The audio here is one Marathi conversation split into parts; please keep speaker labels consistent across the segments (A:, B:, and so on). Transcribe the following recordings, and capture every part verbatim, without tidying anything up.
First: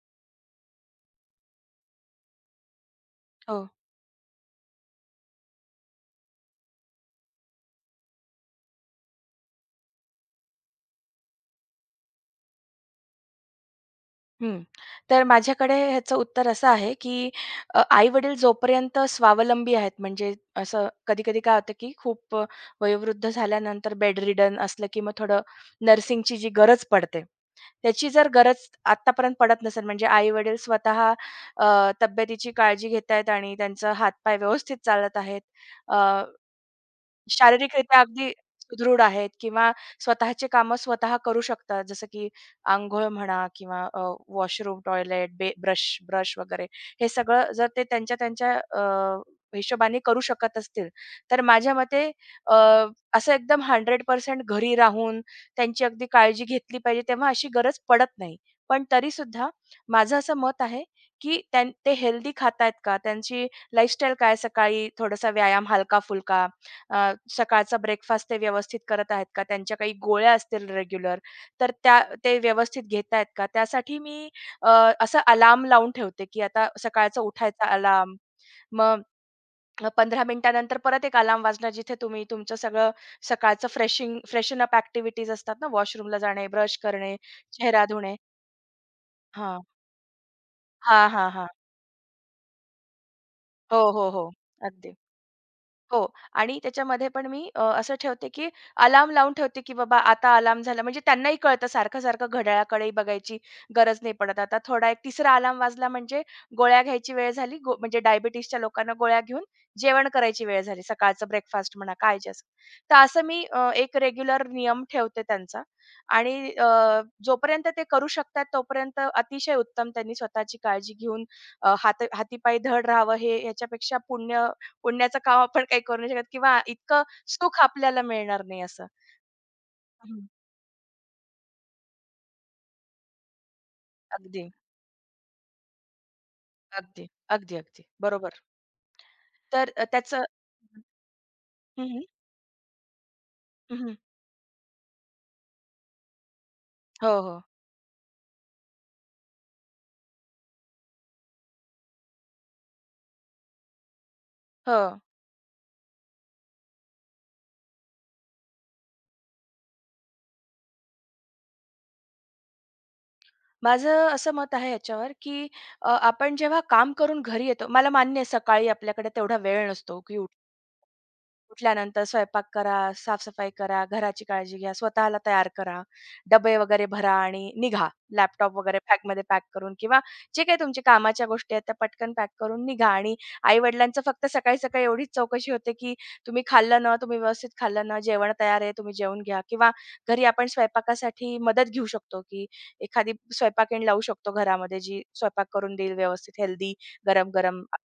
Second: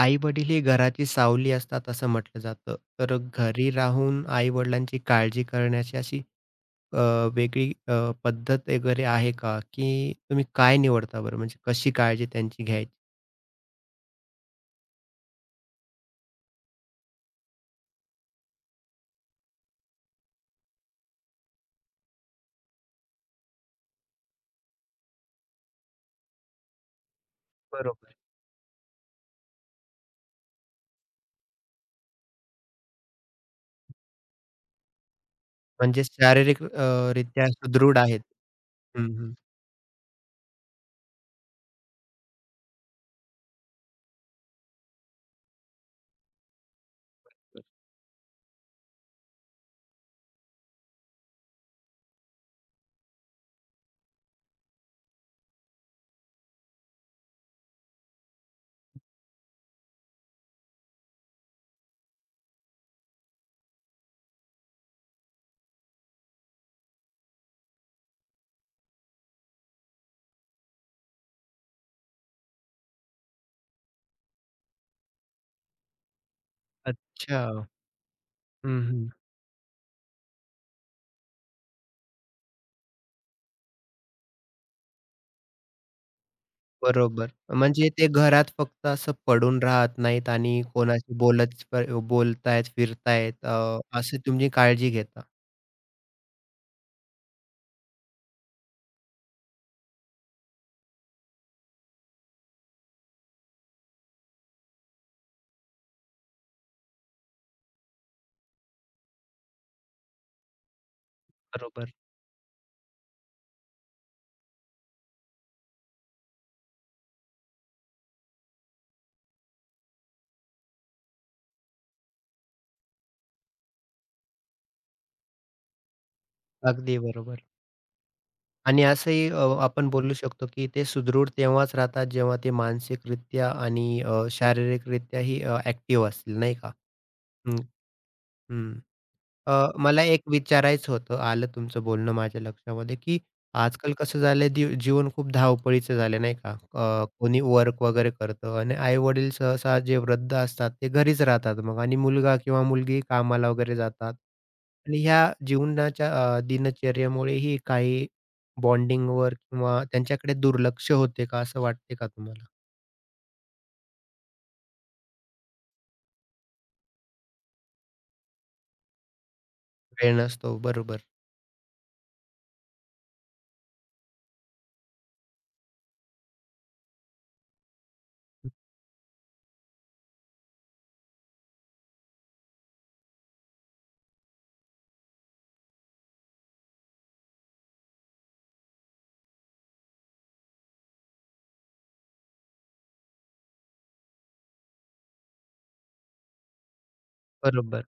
A: आई-वडील ही घराची सावली असतात असं म्हटलं जातं. तर
B: हो.
A: घरी राहून आई-वडिलांची काळजी करण्याची अशी अ, वेगळी अ, पद्धत वगैरे आहे का? की तुम्ही काय निवडता बरं? म्हणजे कशी काळजी त्यांची घ्यायची?
B: हं. तर माझ्याकडे ह्याचं उत्तर असं आहे, की अ, आई-वडील जोपर्यंत स्वावलंबी आहेत, म्हणजे असं कधी-कधी काय होतं, की खूप अ, वयोवृद्ध झाल्यानंतर बेडरिडन असलं, की मग थोडं नर्सिंगची जी गरज पडते, त्याची
A: बरोबर.
B: जर गरज आत्तापर्यंत पडत नसेल, म्हणजे आई-वडील स्वतः अ, तब्येतीची काळजी घेतायत आणि त्यांचा हातपाय व्यवस्थित चालत आहेत.
A: म्हणजे शारीरिक अ, रित्या सुदृढ
B: शारीरिकरित्या
A: आहेत.
B: अगदी सुदृढ
A: हं,
B: आहेत
A: हं.
B: किंवा स्वतःची कामं स्वतः करू शकतात. जसं की अंघोळ म्हणा किंवा अ, वॉशरूम, टॉयलेट, ब्रश ब्रश वगैरे हे सगळं जर ते त्यांच्या-त्यांच्या अ, हिशोबाने करू शकत असतील, तर माझ्या मते अ, असं एकदम शंभर टक्के घरी राहून त्यांची अगदी काळजी घेतली पाहिजे, तेव्हा अशी गरज पडत नाही. पण तरीसुद्धा माझं असं मत आहे, की त्यां ते हेल्दी खातायत का? त्यांची लाईफस्टाईल काय? सकाळी थोडासा व्यायाम हलका-फुलका, अ, सकाळचा ब्रेकफास्ट ते व्यवस्थित करत आहेत का? त्यांच्या काही गोळ्या असतील रेग्युलर, तर त्या ते व्यवस्थित घेत आहेत का? त्यासाठी मी अ, असा अलार्म लावून ठेवते, की आता सकाळचा
A: अच्छा.
B: उठायचा अलार्म.
A: हं,
B: मग
A: हं.
B: पंधरा मिनिटानंतर परत एक अलार्म वाजणार, जिथे तुम्ही तुमचं सगळं सकाळचं फ्रेशिंग फ्रेशन अप ॲक्टिव्हिटीज असतात ना, वॉशरूमला जाणे, ब्रश करणे,
A: बरोबर.
B: चेहरा
A: म्हणजे ते
B: धुणे.
A: घरात फक्त असं पडून
B: हां.
A: राहत नाहीत आणि
B: हां,
A: कोणाशी
B: हां, हां.
A: बोलत बोलतायत, फिरतायत, अ,
B: हो, हो,
A: अशी
B: हो.
A: तुमची काळजी
B: अगदी.
A: घेता.
B: हो. आणि त्याच्यामध्ये पण मी अ, असं ठेवते, की अलार्म लावून ठेवते, की बाबा आता अलार्म झाला. म्हणजे त्यांनाही कळतं सारखं-सारखं घड्याळाकडे बघायची गरज नाही पडत. आता थोडा एक तिसरा अलार्म वाजला म्हणजे गोळ्या घ्यायची वेळ झाली. गो म्हणजे डायबिटीजच्या लोकांना गोळ्या घेऊन जेवण करायची वेळ झाली. सकाळचं ब्रेकफास्ट
A: बरोबर.
B: म्हणा, काय जे असेल. तर असं मी अ, एक रेग्युलर नियम ठेवते त्यांचा आणि अ, जोपर्यंत ते करू शकतात तोपर्यंत अतिशय उत्तम त्यांनी स्वतःची काळजी घेऊन अ, हात हाती धड राहावं. हे याच्यापेक्षा पुण्य पुण्याचं काम आपण काही करू नाही शकत किंवा
A: अगदी
B: इतकं
A: बरोबर.
B: सुख आपल्याला मिळणार नाही
A: आणि
B: असं.
A: असंही अ, आपण बोलू
B: हं.
A: शकतो, की ते सुदृढ तेव्हाच राहतात, जेव्हा ते मानसिकरित्या आणि अ,
B: अगदी,
A: शारीरिकरित्याही अ, ॲक्टिव्ह असतील, नाही का?
B: अगदी,
A: हं,
B: अगदी, अगदी. बरोबर.
A: हं. अ,
B: तर अ,
A: मला एक
B: त्याचं
A: विचारायचं होतं, आलं तुमचं
B: हं, हं.
A: बोलणं माझ्या लक्षामध्ये, की आजकाल कसं झालंय दीव जीवन खूप धावपळीचं झालं नाही का? अ,
B: हो,
A: कोणी
B: हो.
A: वर्क वगैरे करतं आणि आई-वडील सहसा जे वृद्ध असतात ते घरीच राहतात मग आणि मुलगा किंवा मुलगी कामाला वगैरे जातात.
B: हो.
A: आणि ह्या जीवनाच्या अ, दिनचर्येमुळेही काही बॉन्डिंगवर किंवा त्यांच्याकडे दुर्लक्ष होते का असं वाटते का तुम्हाला?
B: माझं असं मत आहे याच्यावर, की अ, आपण जेव्हा काम करून घरी येतो, मला मान्य आहे सकाळी आपल्याकडे तेवढा वेळ नसतो
A: वेळ
B: की
A: नसतो. बरोबर,
B: उठल्यानंतर स्वयंपाक करा, साफ-सफाई करा, घराची काळजी घ्या, स्वतःला तयार करा, डबे वगैरे भरा आणि निघा. लॅपटॉप वगैरे बॅगमध्ये पॅक करून किंवा जे काही तुमच्या कामाच्या गोष्टी आहेत, त्या पटकन पॅक करून निघा आणि आई-वडिलांचं फक्त सकाळी-सकाळी एवढीच चौकशी होते, की तुम्ही खाल्लं ना? तुम्ही व्यवस्थित खाल्लं ना? जेवण तयार आहे, तुम्ही जेवून घ्या किंवा घरी आपण स्वयंपाकासाठी मदत घेऊ शकतो, की एखादी स्वयंपाकीण लावू शकतो घरामध्ये, जी स्वयंपाक करून देईल व्यवस्थित हेल्दी गरम-गरम.
A: बरोबर.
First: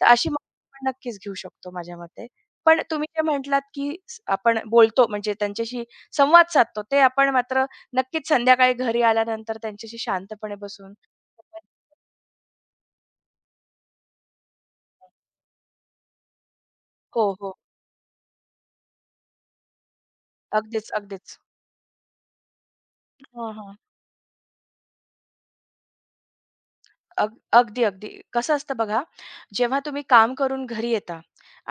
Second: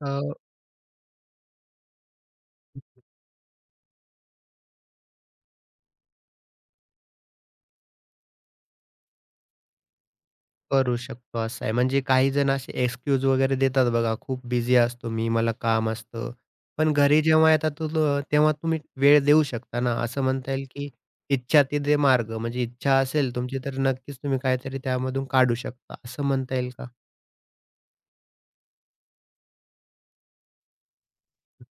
B: तर
A: अ
B: अशी मदत आपण नक्कीच घेऊ शकतो माझ्या मते. पण तुम्ही जे म्हटलात, की स आपण बोलतो म्हणजे त्यांच्याशी संवाद साधतो, ते आपण मात्र नक्कीच संध्याकाळी घरी आल्यानंतर त्यांच्याशी शांतपणे बसून.
A: करू शकतो असं आहे. म्हणजे काही जण असे एक्सक्यूज वगैरे देतात बघा, खूप बिझी असतो मी, मला काम असतं. पण घरी
B: हो,
A: जेव्हा
B: हो.
A: येतात तो तो तेव्हा तुम्ही वेळ देऊ शकता ना, असं म्हणता येईल
B: अगदीच,
A: की
B: अगदीच.
A: इच्छा तिथे मार्ग. म्हणजे इच्छा असेल
B: हां,
A: तुमची
B: हां.
A: तर नक्कीच तुम्ही काहीतरी त्यामधून काढू शकता, असं म्हणता येईल का?
B: अग अगदी, अगदी. कसं असतं बघा, जेव्हा तुम्ही काम करून घरी येता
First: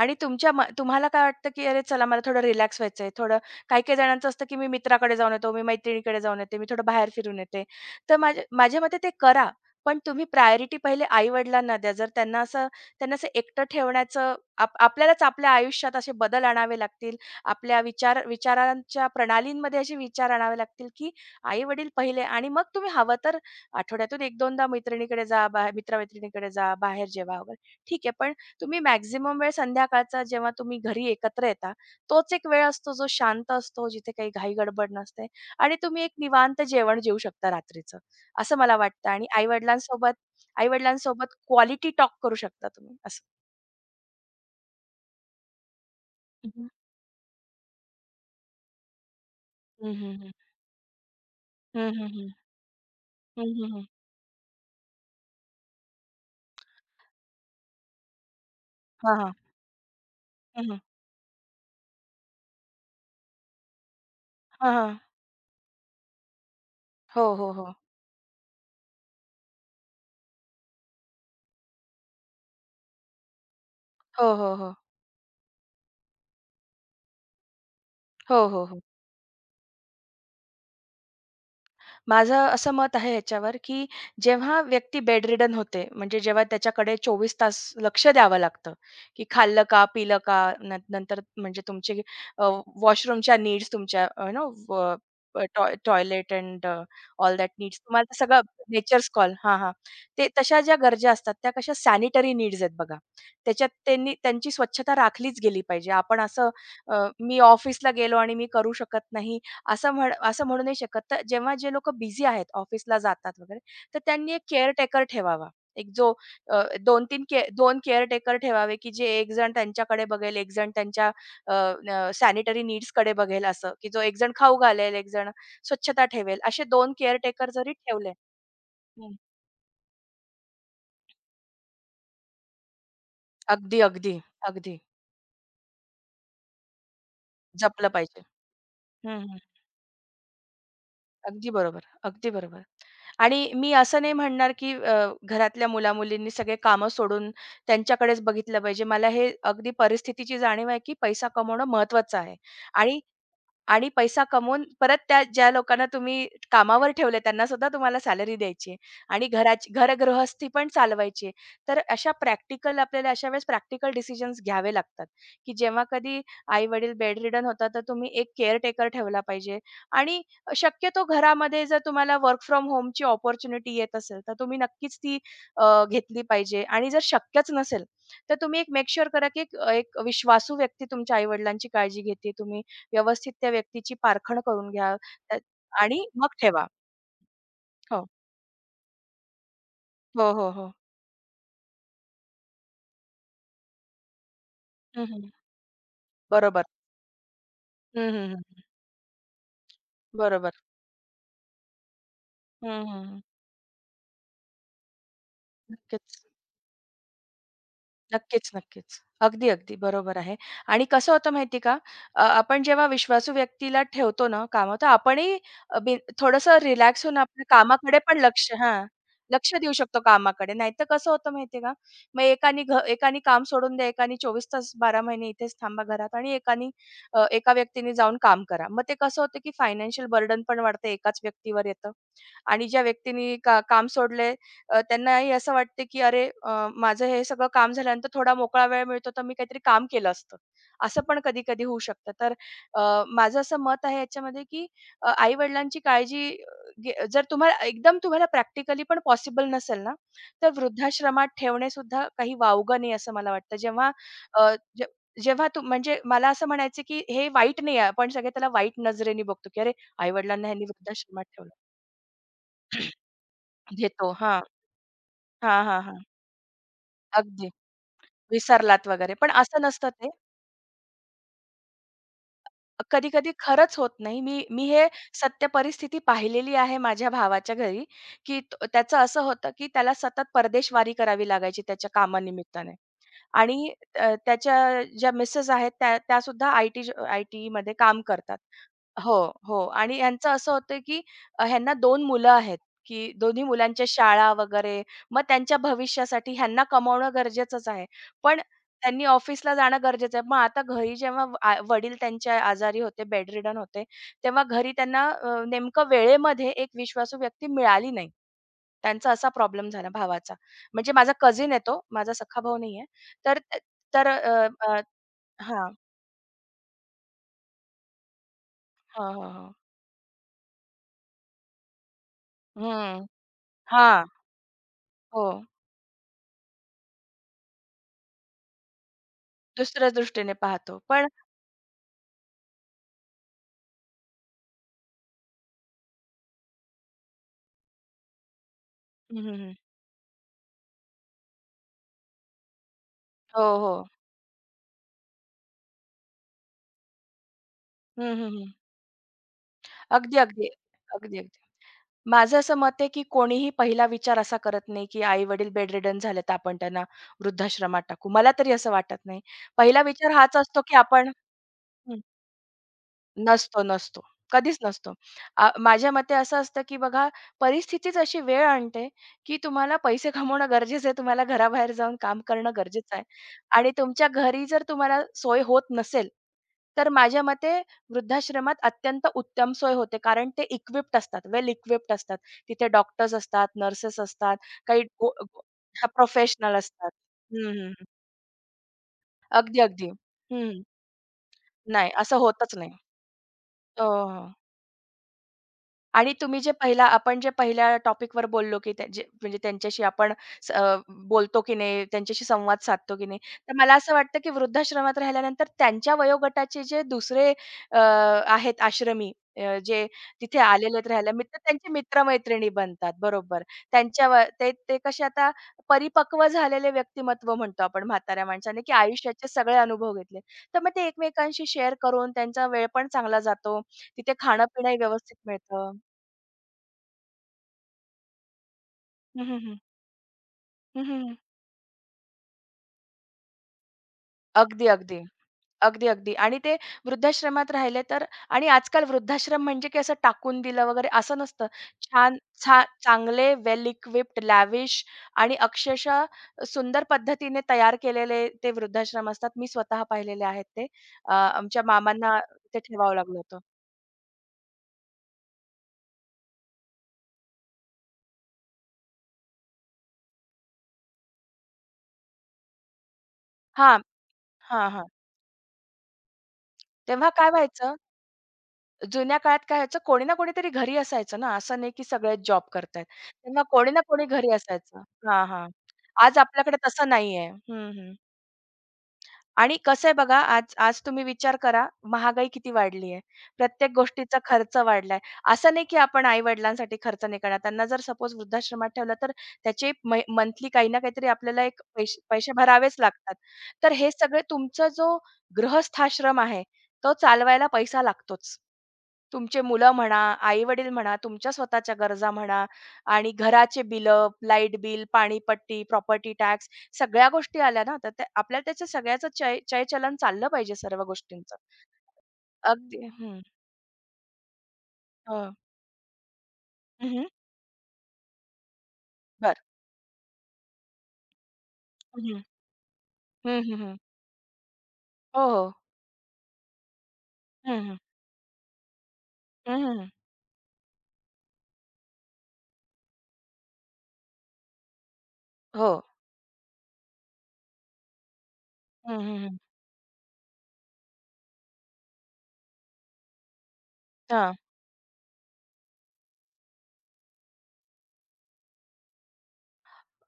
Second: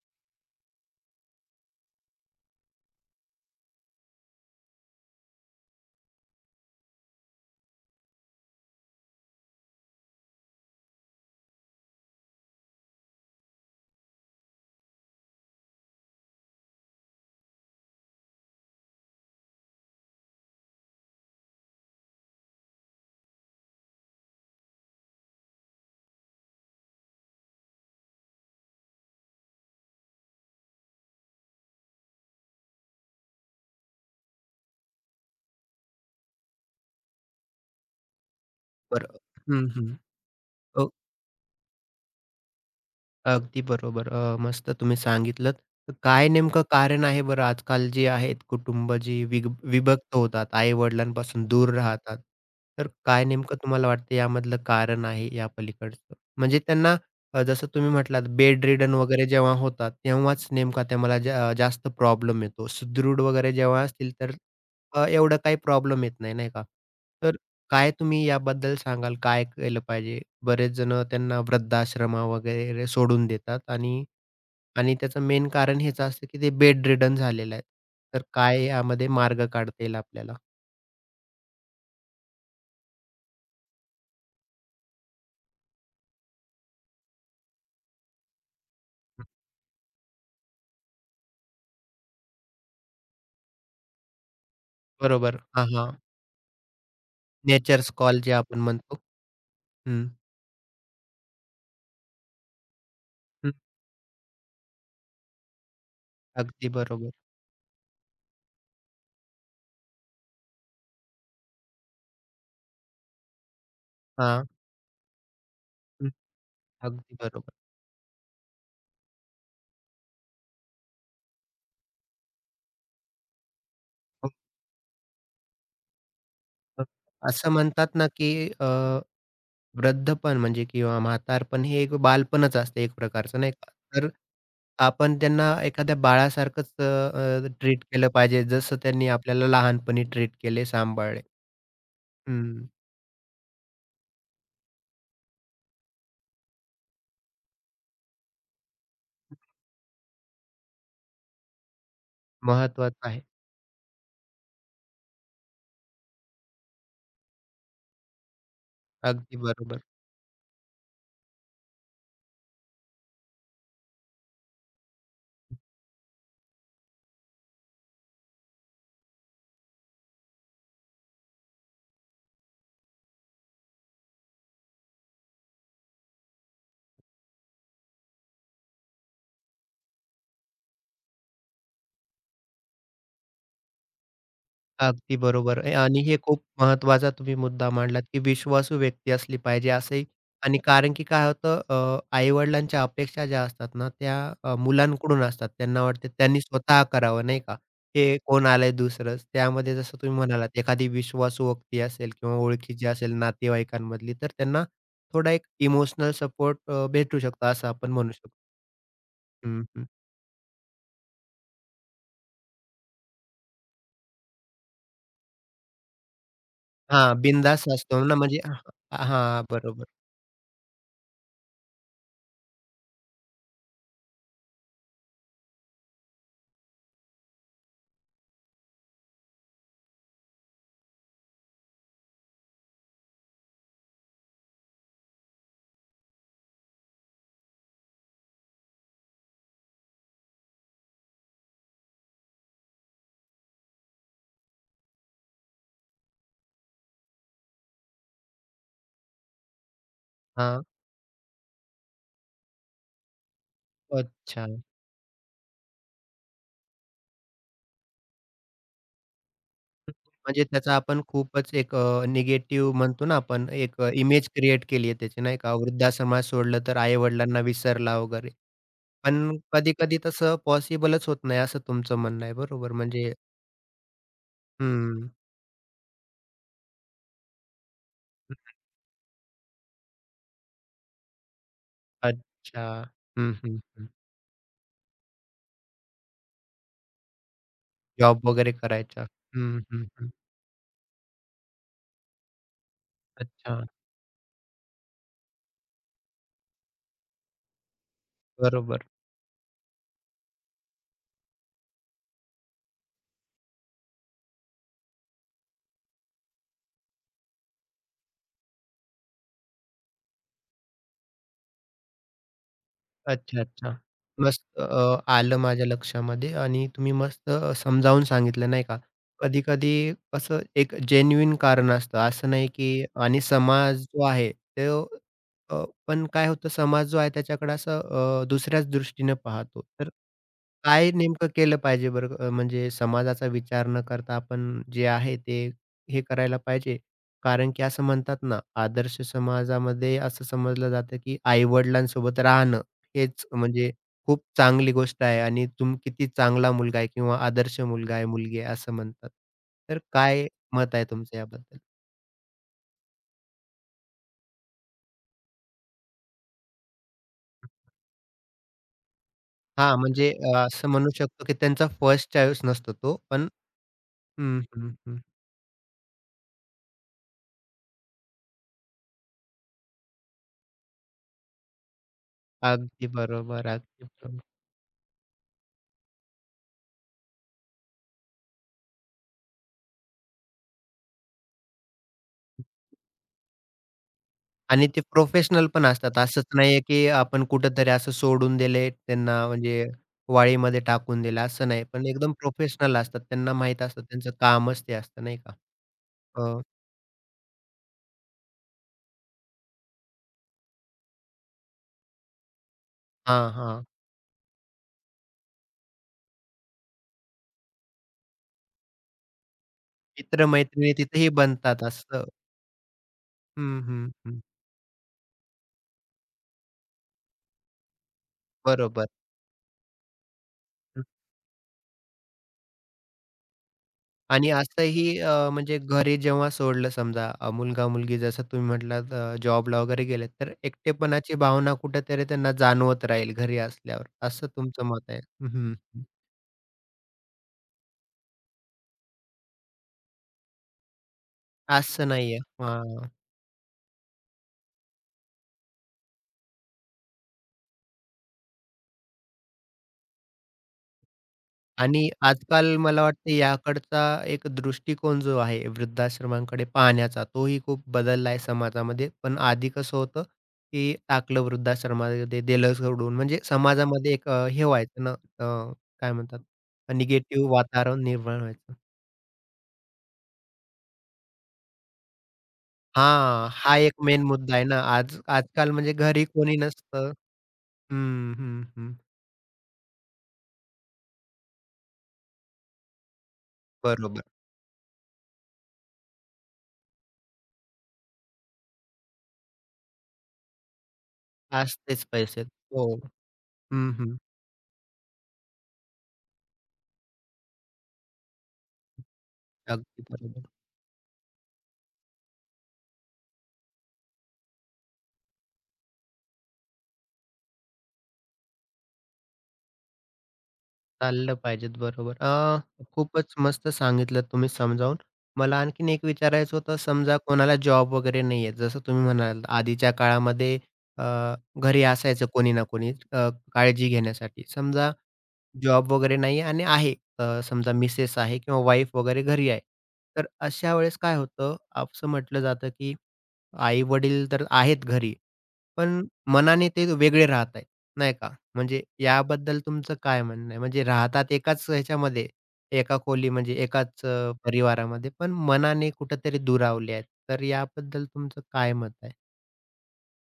B: आणि तुमच्या म तुम्हाला काय वाटतं, की "अरे चला, मला थोडं रिलॅक्स व्हायचंय." थोडं काही-काही जणांचं असतं, की "मी मित्राकडे जाऊन येतो, मी मैत्रिणीकडे जाऊन येते, मी थोडं बाहेर फिरून येते." तर माझ्या माझ्या मते ते करा, पण तुम्ही प्रायोरिटी पहिले आई-वडिलांना द्या. जर त्यांना असं त्यांना असं एकटं ठेवण्याचं आप आपल्यालाच आपल्या आयुष्यात असे बदल आणावे लागतील. आपल्या विचार विचारांच्या प्रणालींमध्ये असे विचार आणावे लागतील, की आई-वडील पहिले आणि मग तुम्ही हवं तर आठवड्यातून एक-2दा मैत्रिणीकडे जा, बाहे मित्र-मैत्रिणीकडे जा, बाहेर जेवा वगैरे. ठीक आहे, पण तुम्ही मॅक्सिमम वेळ संध्याकाळचा जेव्हा तुम्ही घरी एकत्र येता, तोच एक वेळ असतो जो शांत असतो, जिथे काही घाई-गडबड नसते आणि तुम्ही एक निवांत जेवण जेवू शकता रात्रीचं, असं मला वाटतं
A: बरं.
B: आणि
A: हं, हं.
B: आई-वडिलांसोबत आई-वडिलांसोबत क्वालिटी टॉक करू शकता तुम्ही असं.
A: अगदी बरोबर. अ, मस्त तुम्ही सांगितलंत. तर काय
B: हं,
A: नेमकं
B: हं.
A: कारण आहे बरं आजकाल जी आहेत कुटुंब जी विग
B: हं, हं,
A: विभक्त
B: हं.
A: होतात, आई-वडिलांपासून दूर
B: हं, हं,
A: राहतात.
B: हं.
A: तर काय
B: हं,
A: नेमकं
B: हं, हं.
A: तुम्हाला वाटतं यामधलं कारण आहे या पलीकडचं? म्हणजे त्यांना, अ, जसं तुम्ही म्हटलात बेडरिडन
B: हां,
A: वगैरे
B: हां.
A: जेव्हा होतात, तेव्हाच
B: हं,
A: नेमका त्याला जा जास्त प्रॉब्लेम येतो. सुदृढ वगैरे जेव्हा असतील तर अ, एवढं काही प्रॉब्लेम येत नाही, नाही का?
B: हो,
A: तर
B: हो, हो.
A: काय तुम्ही याबद्दल सांगाल? काय केलं पाहिजे? बरेच जणं त्यांना वृद्धाश्रम वगैरे सोडून देतात आणि
B: हो, हो, हो.
A: आणि त्याचं मेन कारण हेच असतं, की ते बेड रिडन झालेले आहेत. तर
B: हो,
A: काय
B: हो, हो.
A: यामध्ये मार्ग काढता येईल आपल्याला?
B: माझं असं मत आहे ह्याच्यावर, की जेव्हा व्यक्ती बेडरिडन होते, म्हणजे जेव्हा त्याच्याकडे चोवीस तास लक्ष द्यावं लागतं, की
A: हं,
B: खाल्लं का, पिलं का? न नंतर म्हणजे तुमचे वॉशरूमच्या नीड्स तुमच्या नो
A: बरोबर. हां, हां.
B: Toilet and all that needs
A: nature's
B: तुम्हाला ते
A: कॉल जे
B: सगळं
A: आपण म्हणतो.
B: नेचर्स कॉल हां, हां.
A: हं,
B: ते तशा ज्या गरजा असतात त्या कशा सॅनिटरी नीड्स आहेत बघा.
A: हं.
B: त्याच्यात त्यांनी त्यांची स्वच्छता राखलीच गेली पाहिजे. आपण असं
A: अगदी
B: अ,
A: बरोबर.
B: मी ऑफिसला गेलो आणि मी करू शकत नाही असं म्हण असं म्हणू नाही शकत. तर जेव्हा जे लोकं बिझी आहेत, ऑफिसला जातात वगैरे, तर त्यांनी एक
A: हां,
B: केअरटेकर ठेवावा. एक
A: हं.
B: जो अ,
A: अगदी
B: 2-3 के
A: बरोबर.
B: दोन केअरटेकर ठेवावे, की जे एक जण त्यांच्याकडे बघेल, एक जण त्यांच्या अ, न सॅनिटरी नीड्स कडे बघेल असं, की जो एक जण
A: हो,
B: खाऊ घालेल, एक जण स्वच्छता ठेवेल. असे
A: हो.
B: दोन केअरटेकर
A: असं
B: जरी
A: म्हणतात ना,
B: ठेवले.
A: की अ
B: हं.
A: वृद्धपण म्हणजे किंवा म्हातारपण हे एक बालपणच असतं एक प्रकारचं नाही का?
B: अगदी,
A: तर
B: अगदी, अगदी.
A: आपण त्यांना एखाद्या बाळासारखंच अ, अ, ट्रीट
B: जपलं
A: केलं
B: पाहिजे.
A: पाहिजे, जसं त्यांनी
B: हं, हं.
A: आपल्याला लहानपणी ट्रीट केले, सांभाळले.
B: अगदी बरोबर, अगदी बरोबर.
A: हं,
B: आणि मी असं नाही म्हणणार, की अ, घरातल्या मुला-मुलींनी सगळे कामं सोडून त्यांच्याकडेच बघितलं पाहिजे. मला हे अगदी परिस्थितीची जाणीव आहे, की पैसा कमवणं महत्त्वाचं आहे आणि
A: महत्त्वाचं आहे.
B: आणि पैसा कमवून परत त्या ज्या लोकांना तुम्ही कामावर ठेवलंय त्यांना सुद्धा तुम्हाला सॅलरी द्यायची आहे आणि
A: अगदी
B: घराची
A: बरोबर.
B: घर गृहस्थी पण चालवायची आहे. तर अशा प्रॅक्टिकल आपल्याला अशा वेळेस प्रॅक्टिकल डिसिजन्स घ्यावे लागतात, की जेव्हा कधी आई-वडील रिड़न होतात, तर तुम्ही एक केअरटेकर ठेवला पाहिजे आणि शक्यतो घरामध्ये जर तुम्हाला वर्क फ्रॉम होमची अपॉर्च्युनिटी येत असेल, तर तुम्ही नक्कीच ती अ, घेतली पाहिजे आणि जर शक्यच नसेल, तर तुम्ही एक मेक शुअर करा, की एक एक विश्वासू व्यक्ती तुमच्या आई-वडिलांची काळजी घेते, तुम्ही व्यवस्थित त्या व्यक्तीची पारखण करून घ्या
A: अगदी
B: त्या
A: बरोबर आहे आणि
B: आणि
A: हे
B: मग
A: खूप
B: ठेवा.
A: महत्त्वाचा तुम्ही मुद्दा मांडलात,
B: हो.
A: की विश्वासू व्यक्ती असली पाहिजे असंही.
B: हो, हो,
A: आणि
B: हो.
A: कारण की काय होतं, अ, आई-वडिलांच्या अपेक्षा ज्या असतात ना, त्या अ,
B: हं,
A: मुलांकडून
B: हं.
A: असतात. त्यांना वाटते त्यांनी
B: बरोबर.
A: स्वतः करावं नाही का?
B: हं,
A: हे
B: हं,
A: कोण
B: हं.
A: आलंय दुसरंच. त्यामध्ये जसं तुम्ही
B: बरोबर.
A: म्हणालात एखादी विश्वासू व्यक्ती असेल किंवा
B: हं,
A: ओळखीची
B: हं,
A: असेल
B: हं.
A: नातेवाईकांमधली, तर त्यांना थोडा एक इमोशनल
B: नक्कीच.
A: सपोर्ट भेटू शकतो असं आपण म्हणू शकतो.
B: नक्कीच, नक्कीच. अगदी,
A: हं,
B: अगदी
A: हं.
B: बरोबर आहे. आणि कसं होतं माहिती आहे का? अ, आपण जेव्हा विश्वासू व्यक्तीला ठेवतो ना कामावर, तर आपणही अ, बी थोडंसं रिलॅक्स
A: हां,
B: होऊन आपल्या
A: बिनधास्त
B: कामाकडे
A: असतो ना
B: पण
A: म्हणजे,
B: लक्ष, हां,
A: हां, हां,
B: लक्ष देऊ
A: बरोबर.
B: शकतो कामाकडे. नाहीतर कसं होतं माहिती आहे का? मग एकानी घ एकानी काम सोडून द्या, एकानी चोवीस तास बारा महिने इथेच थांबा घरात आणि एकानी अ, एका व्यक्तीने जाऊन काम करा. मग ते कसं होतं, की फायनान्शियल बर्डन पण वाढतं, एकाच व्यक्तीवर येतं. आणि ज्या व्यक्तीने का काम सोडले अ, त्यांनाही असं वाटते, की अरे, अ, माझं हे सगळं काम झाल्यानंतर थोडा मोकळा वेळ मिळतो, तर मी काहीतरी काम केलं असतं. असं पण कधी-कधी होऊ शकतं. तर अ, माझं असं मत आहे याच्यामध्ये, की आई-वडिलांची काळजी अ, घे जर तुम्हाला एकदम तुम्हाला प्रॅक्टिकली पण पॉसिबल नसेल ना, तर
A: हां,
B: वृद्धाश्रमात ठेवणेसुद्धा काही वावगं नाही असं मला वाटतं. जेव्हा
A: अच्छा.
B: अ, जे जेव्हा तू म्हणजे मला असं म्हणायचं, की हे वाईट नाही आहे. आपण सगळे त्याला वाईट नजरेने बघतो, की अरे
A: म्हणजे
B: आई-वडिलांना ह्यांनी
A: त्याचा आपण
B: वृद्धाश्रमात ठेवलं.
A: खूपच एक अ, निगेटिव्ह म्हणतो ना आपण एक, अ,
B: घेतो.
A: इमेज
B: हां.
A: क्रिएट केली आहे त्याची नाही का?
B: हां, हां, हां.
A: वृद्धाश्रमात सोडलं तर आई-वडिलांना
B: अगदी.
A: विसरला वगैरे.
B: विसरलात वगैरे. पण
A: पण
B: असं नसतं
A: कधी-कधी
B: ते.
A: तसं पॉसिबलच होत नाही असं तुमचं म्हणणं आहे बरोबर म्हणजे.
B: कधी-कधी खरंच होत नाही. मी मी हे
A: हं.
B: सत्य परिस्थिती पाहिलेली आहे माझ्या भावाच्या घरी, की त त्याचं असं होतं, की त्याला सतत परदेशवारी करावी लागायची त्याच्या
A: अच्छा.
B: कामानिमित्ताने.
A: हं, हं,
B: आणि
A: हं.
B: अ, त्याच्या ज्या मिसेस आहेत त्या त्यासुद्धा आय-टी आय-टीमध्ये काम
A: जॉब
B: करतात.
A: वगैरे करायचा.
B: हो,
A: हं,
B: हो.
A: हं,
B: आणि
A: हं.
B: ह्यांचं असं होतं, की अ, ह्यांना दोन मुलं आहेत, की दोन्ही
A: अच्छा.
B: मुलांच्या शाळा वगैरे. मग त्यांच्या भविष्यासाठी ह्यांना कमावणं गरजेचंच आहे. पण
A: बरोबर.
B: त्यांनी ऑफिसला जाणं गरजेचं आहे. मग आता घरी जेव्हा व- आ वडील त्यांच्या आजारी होते, बेडरिडन होते, तेव्हा घरी त्यांना अ, नेमकं वेळेमध्ये एक विश्वासू व्यक्ती मिळाली नाही. त्यांचा असा प्रॉब्लेम झाला भावाचा. म्हणजे माझा कझिन आहे, माझा सख्खा भाऊ नाहीये. तर
A: अच्छा, अच्छा.
B: तर
A: मस्त,
B: अ, अ,
A: अ, आलं माझ्या
B: हां.
A: लक्षामध्ये आणि तुम्ही मस्त अ, समजावून सांगितलं नाही का.
B: हां, हां, हां.
A: कधी-कधी कसं एक जेन्युइन कारण असतं. असं नाही की.
B: हं.
A: आणि समाज जो
B: हां.
A: आहे तो,
B: हो.
A: अ, पण काय होतं समाज जो आहे त्याच्याकडे असं अ, दुसऱ्याच दृष्टीने पाहतो.
B: दुसऱ्या
A: तर
B: दृष्टीने पाहतो.
A: काय
B: पण
A: नेमकं केलं पाहिजे बरं, अ, म्हणजे समाजाचा विचार न करता आपण जे आहे ते हे करायला पाहिजे. कारण की असं म्हणतात ना, आदर्श
B: हं, हं, हं.
A: समाजामध्ये असं समजलं जातं की आई-वडिलांसोबत राहणं हेच
B: हो,
A: म्हणजे
B: हो.
A: खूप चांगली गोष्ट आहे आणि तुम्ही किती चांगला मुलगा आहे किंवा आदर्श मुलगा आहे,
B: हं, हं,
A: मुलगी
B: हं.
A: आहे असं म्हणतात. तर
B: अगदी,
A: काय
B: अगदी.
A: मत आहे
B: अगदी,
A: तुमचं
B: अगदी.
A: याबद्दल?
B: माझं असं मत आहे, की कोणीही पहिला विचार असा करत नाही, की आई-वडील बेडरिडन झाले, तर आपण त्यांना वृद्धाश्रमात टाकू. मला तरी असं वाटत नाही.
A: हां,
B: पहिला
A: म्हणजे
B: विचार
A: अ,
B: हाच असतो,
A: असं
B: की
A: म्हणू
B: आपण
A: शकतो की त्यांचा
B: हं.
A: फर्स्ट चॉईस नसतो तो पण.
B: नसतो, नसतो.
A: हं,
B: कधीच
A: हं,
B: नसतो.
A: हं.
B: आ, माझ्या मते असं असतं, की बघा परिस्थितीच अशी वेळ आणते, की तुम्हाला पैसे कमवणं गरजेचं आहे. तुम्हाला घराबाहेर जाऊन काम करणं
A: अगदी
B: गरजेचं आहे.
A: बरोबर,
B: आणि
A: अगदी
B: तुमच्या
A: बरोबर.
B: घरी जर तुम्हाला सोय होत नसेल, तर माझ्या मते वृद्धाश्रमात अत्यंत उत्तम सोय होते. कारण ते इक्विप्ड असतात, वेल इक्विप्ड असतात. तिथे डॉक्टर्स असतात, नर्सेस असतात,
A: आणि ते
B: काही
A: प्रोफेशनल पण असतात. असंच
B: प्रोफेशनल
A: नाहीये की
B: असतात.
A: आपण
B: हं, हं,
A: कुठेतरी
B: हं.
A: असं सोडून दिले त्यांना
B: अगदी,
A: म्हणजे
B: अगदी. हं.
A: वाळीमध्ये टाकून दिलं असं नाही. पण
B: नाही,
A: एकदम
B: असं होतच नाही.
A: प्रोफेशनल असतात. त्यांना माहीत असतं
B: हो,
A: त्यांचं
B: हो.
A: कामच ते असतं नाही का?
B: आणि तुम्ही
A: अ,
B: जे पहिला आपण जे पहिल्या टॉपिकवर बोललो, की त्या जे म्हणजे त्यांच्याशी आपण स अ, बोलतो की नाही, त्यांच्याशी संवाद साधतो की नाही.
A: हां,
B: तर
A: हां.
B: मला असं वाटतं, की वृद्धाश्रमात राहिल्यानंतर त्यांच्या वयोगटाचे जे दुसरे अ, आहेत आश्रमी अ, जे तिथे
A: मित्र-मैत्रिणी
B: आलेले आहेत
A: तिथेही
B: राहायला, मित्र
A: बनतात
B: त्यांचे
A: असं.
B: मित्र बनतात. बरोबर.
A: हं, हं,
B: त्यांच्या
A: हं.
B: व ते ते कसे आता परिपक्व झालेले व्यक्तिमत्व म्हणतो आपण म्हाताऱ्या माणसाने, की
A: बरोबर.
B: आयुष्याचे सगळे अनुभव घेतले. तर मग
A: हं.
B: ते एकमेकांशी शेअर करून त्यांचा वेळ पण चांगला जातो. तिथे
A: आणि
B: खाणं-पिणंही
A: असंही, अ,
B: व्यवस्थित
A: म्हणजे
B: मिळतं.
A: घरी जेव्हा सोडलं समजा, अ, मुलगा-मुलगी जसं तुम्ही म्हटलात, अ,
B: हं, हं, हं.
A: जॉबला वगैरे गेलेत, तर
B: हं,
A: एकटेपणाची भावना कुठेतरी त्यांना जाणवत राहील घरी असल्यावर, असं तुमचं
B: अगदी,
A: मत
B: अगदी.
A: आहे. हं, हं.
B: अगदी, अगदी. आणि ते वृद्धाश्रमात राहिले तर आणि आजकाल वृद्धाश्रम म्हणजे की असं टाकून दिलं वगैरे असं नसतं.
A: असं
B: छान
A: नाहीये.
B: छा
A: हां.
B: चांगले वेल इक्विप्ड, लॅविश आणि अक्षरशः सुंदर पद्धतीने तयार केलेले ते वृद्धाश्रम असतात. मी स्वतः पाहिलेले आहेत ते. अ, आमच्या
A: आणि
B: मामांना
A: आजकाल
B: ते
A: मला
B: ठेवावं
A: वाटतं
B: लागलं होतं.
A: याकडचा एक दृष्टिकोन जो आहे वृद्धाश्रमांकडे पाहण्याचा, तोही खूप बदलला आहे समाजामध्ये. पण आधी कसं होतं, की टाकलं वृद्धाश्रमामध्ये, दिलं सोडून. म्हणजे
B: हां.
A: समाजामध्ये एक, अ, हे
B: हां,
A: व्हायचं
B: हां.
A: ना, अ, काय म्हणतात,
B: तेव्हा काय
A: निगेटिव्ह
B: व्हायचं,
A: वातावरण निर्माण व्हायचं.
B: जुन्या काळात काय व्हायचं, कोणी ना कोणीतरी घरी असायचं ना, असं नाही की सगळेच जॉब करतायत.
A: हां,
B: त्यांना
A: हा
B: कोणी
A: एक
B: ना
A: मेन
B: कोणी घरी
A: मुद्दा आहे ना.
B: असायचं.
A: आज
B: हां, हां.
A: आजकाल म्हणजे घरी
B: आज
A: कोणी
B: आपल्याकडे तसं
A: नसतं.
B: नाहीये. हं, हं.
A: हं, हं, हं.
B: आणि कसं आहे बघा, आज आज तुम्ही विचार करा, महागाई किती वाढली आहे. प्रत्येक
A: बरोबर.
B: गोष्टीचा खर्च वाढलाय. असं नाही की आपण आई-वडिलांसाठी खर्च नाही करणार. त्यांना जर सपोज वृद्धाश्रमात ठेवलं, तर त्याचे म मंथली काही ना काहीतरी आपल्याला एक
A: असतेच
B: पैसे
A: पैसे.
B: पैसे
A: हो.
B: भरावेच लागतात. तर
A: हं,
B: हे
A: हं.
B: सगळे तुमचा जो गृहस्थाश्रम आहे, तो चालवायला पैसा लागतोच. तुमचे मुलं
A: अगदी
B: म्हणा,
A: बरोबर.
B: आई-वडील म्हणा, तुमच्या स्वतःच्या गरजा म्हणा आणि घराचे बिलं, लाईट बिल, पाणीपट्टी, प्रॉपर्टी टॅक्स, सगळ्या गोष्टी आल्या ना, तर त्या आपल्याला त्याचं सगळ्याचं चय चय-चलन चाललं पाहिजे सर्व
A: चाललं
B: गोष्टींचं.
A: पाहिजेत, बरोबर. अ,
B: अगदी
A: खूपच
B: हं.
A: मस्त सांगितलं तुम्ही समजावून.
B: हो.
A: मला आणखीन एक विचारायचं होतं,
B: हं,
A: समजा
B: हं.
A: कोणाला जॉब वगैरे नाही आहे, जसं तुम्ही म्हणालात
B: बरं.
A: आधीच्या काळामध्ये, अ, घरी
B: हं,
A: असायचं
B: हं.
A: कोणी ना कोणी, अ, काळजी
B: हं,
A: घेण्यासाठी. समजा
B: हो, हो.
A: जॉब वगैरे नाही आहे आणि आहे, अ, समजा
B: हं, हं.
A: मिसेस आहे किंवा वाईफ वगैरे घरी आहे.
B: हं, हं, हं.
A: तर अशा वेळेस काय होतं, असं म्हटलं जातं, की आई-वडील तर आहेत घरी.
B: हो.
A: पण मनाने ते वेगळे राहत आहेत, नाही का? म्हणजे
B: हं, हं, हं.
A: याबद्दल तुमचं काय म्हणणं आहे? म्हणजे राहतात एकाच ह्याच्यामध्ये, एका खोली म्हणजे एकाच अ,
B: हां.
A: परिवारामध्ये, पण मनाने कुठेतरी दुरावले आहेत. तर याबद्दल तुमचं काय मत आहे?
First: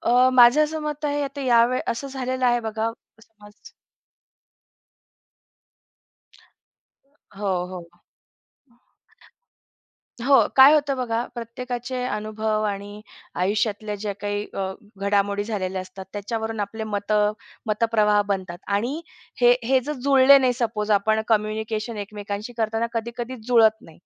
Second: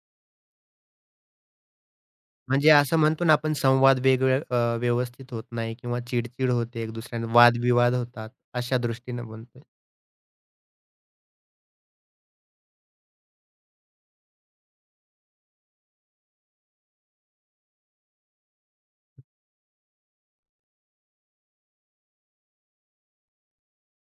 B: अ, माझं असं मत आहे आता यावेळी असं झालेलं आहे
A: म्हणजे
B: बघा.
A: असं म्हणतो ना आपण
B: समज
A: संवाद वेगळे अ, व्यवस्थित होत नाही किंवा चिड-चिड होते एक दुसऱ्याने,
B: हो, हो.
A: वादविवाद होतात, अशा दृष्टीने म्हणतोय.
B: हो, काय होतं बघा, प्रत्येकाचे अनुभव आणि आयुष्यातल्या ज्या काही अ, घडामोडी झालेल्या असतात, त्याच्यावरून आपले मत मतप्रवाह बनतात आणि हे हे जर जुळले नाही, सपोज आपण कम्युनिकेशन एकमेकांशी करताना कधी-कधी जुळत नाही.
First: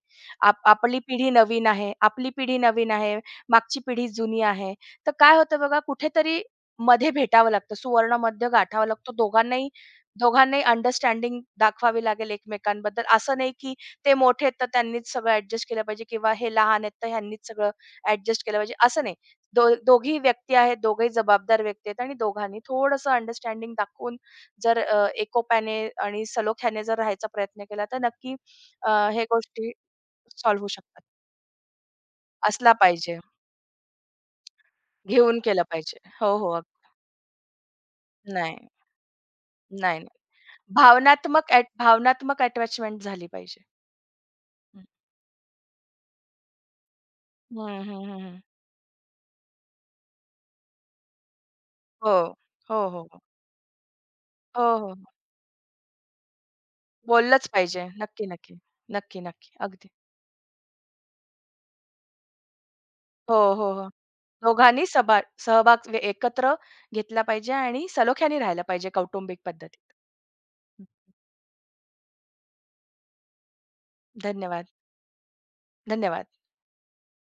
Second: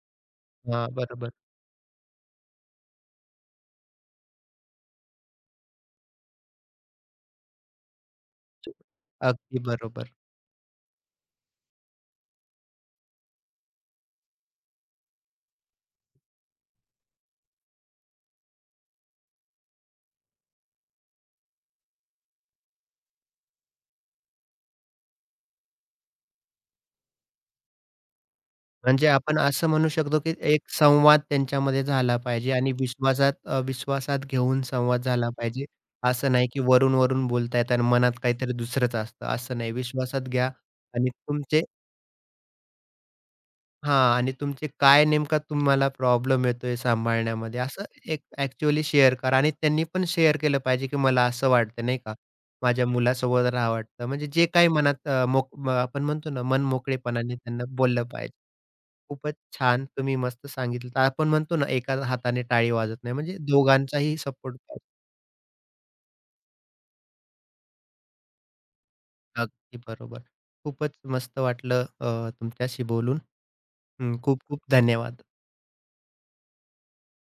B: आप
A: हां,
B: आपली पिढी
A: बरोबर.
B: नवीन आहे, आपली पिढी नवीन आहे, मागची पिढी जुनी आहे. तर काय होतं बघा, कुठेतरी मध्ये भेटावं लागतं, सुवर्ण मध्य गाठावा लागतो.
A: अगदी
B: दोघांनाही
A: बरोबर.
B: दोघांनाही अंडरस्टँडिंग दाखवावी लागेल एकमेकांबद्दल. असं नाही की ते मोठे आहेत, तर त्यांनीच सगळं ॲडजस्ट केलं पाहिजे किंवा हे लहान आहेत, तर ह्यांनीच सगळं ॲडजस्ट केलं पाहिजे, असं नाही. दो दोघीही व्यक्ती आहेत, दोघंही जबाबदार व्यक्ती आहेत आणि दोघांनी थोडंसं अंडरस्टँडिंग दाखवून जर अ, एकोप्याने आणि सलोख्याने जर राहायचा प्रयत्न केला, तर नक्की अ,
A: म्हणजे
B: हे
A: आपण असं
B: गोष्टी
A: म्हणू शकतो, की
B: सॉल्व्ह
A: एक
B: होऊ शकतात.
A: संवाद त्यांच्यामध्ये झाला पाहिजे
B: असला
A: आणि
B: पाहिजे,
A: विश्वासात अ, विश्वासात घेऊन संवाद झाला
B: घेऊन केलं
A: पाहिजे.
B: पाहिजे.
A: असं
B: हो,
A: नाही,
B: हो.
A: की
B: अग
A: वरून-वरून बोलतायत आणि मनात काहीतरी
B: नाही,
A: दुसरंच असतं. असं नाही,
B: नाही, नाही.
A: विश्वासात घ्या. आणि
B: भावनात्मक
A: तुमचे,
B: ॲट भावनात्मक अटॅचमेंट झाली पाहिजे.
A: हां, आणि तुमचे
B: हं.
A: काय नेमका तुम्हाला प्रॉब्लेम येतोय सांभाळण्यामध्ये
B: हं,
A: असं
B: हं,
A: एक
B: हं,
A: ॲक्चुअली शेअर करा आणि त्यांनी पण शेअर केलं पाहिजे, की मला असं वाटतं नाही
B: हो.
A: का, माझ्या
B: हो, हो, हो.
A: मुलासोबत राहावं वाटतं. म्हणजे जे
B: हो,
A: काही
B: हो.
A: मनात अ, मोक म- आपण म्हणतो ना, मन मोकळेपणाने
B: बोललंच
A: त्यांना
B: पाहिजे.
A: बोललं
B: नक्की,
A: पाहिजे.
B: नक्की. नक्की,
A: खूपच
B: नक्की.
A: छान
B: अगदी.
A: तुम्ही मस्त सांगितलं. तर आपण म्हणतो ना एका हाताने टाळी वाजत नाही
B: हो,
A: म्हणजे
B: हो, हो.
A: दोघांचाही सपोर्ट
B: दोघांनी
A: पाहिजे.
B: सभा सहभाग वे एकत्र घेतला पाहिजे आणि सलोख्याने राहायला पाहिजे कौटुंबिक
A: अगदी
B: पद्धतीत.
A: बरोबर. खूपच मस्त वाटलं अ, तुमच्याशी बोलून. अं, खूप खूप
B: धन्यवाद.
A: धन्यवाद.
B: धन्यवाद.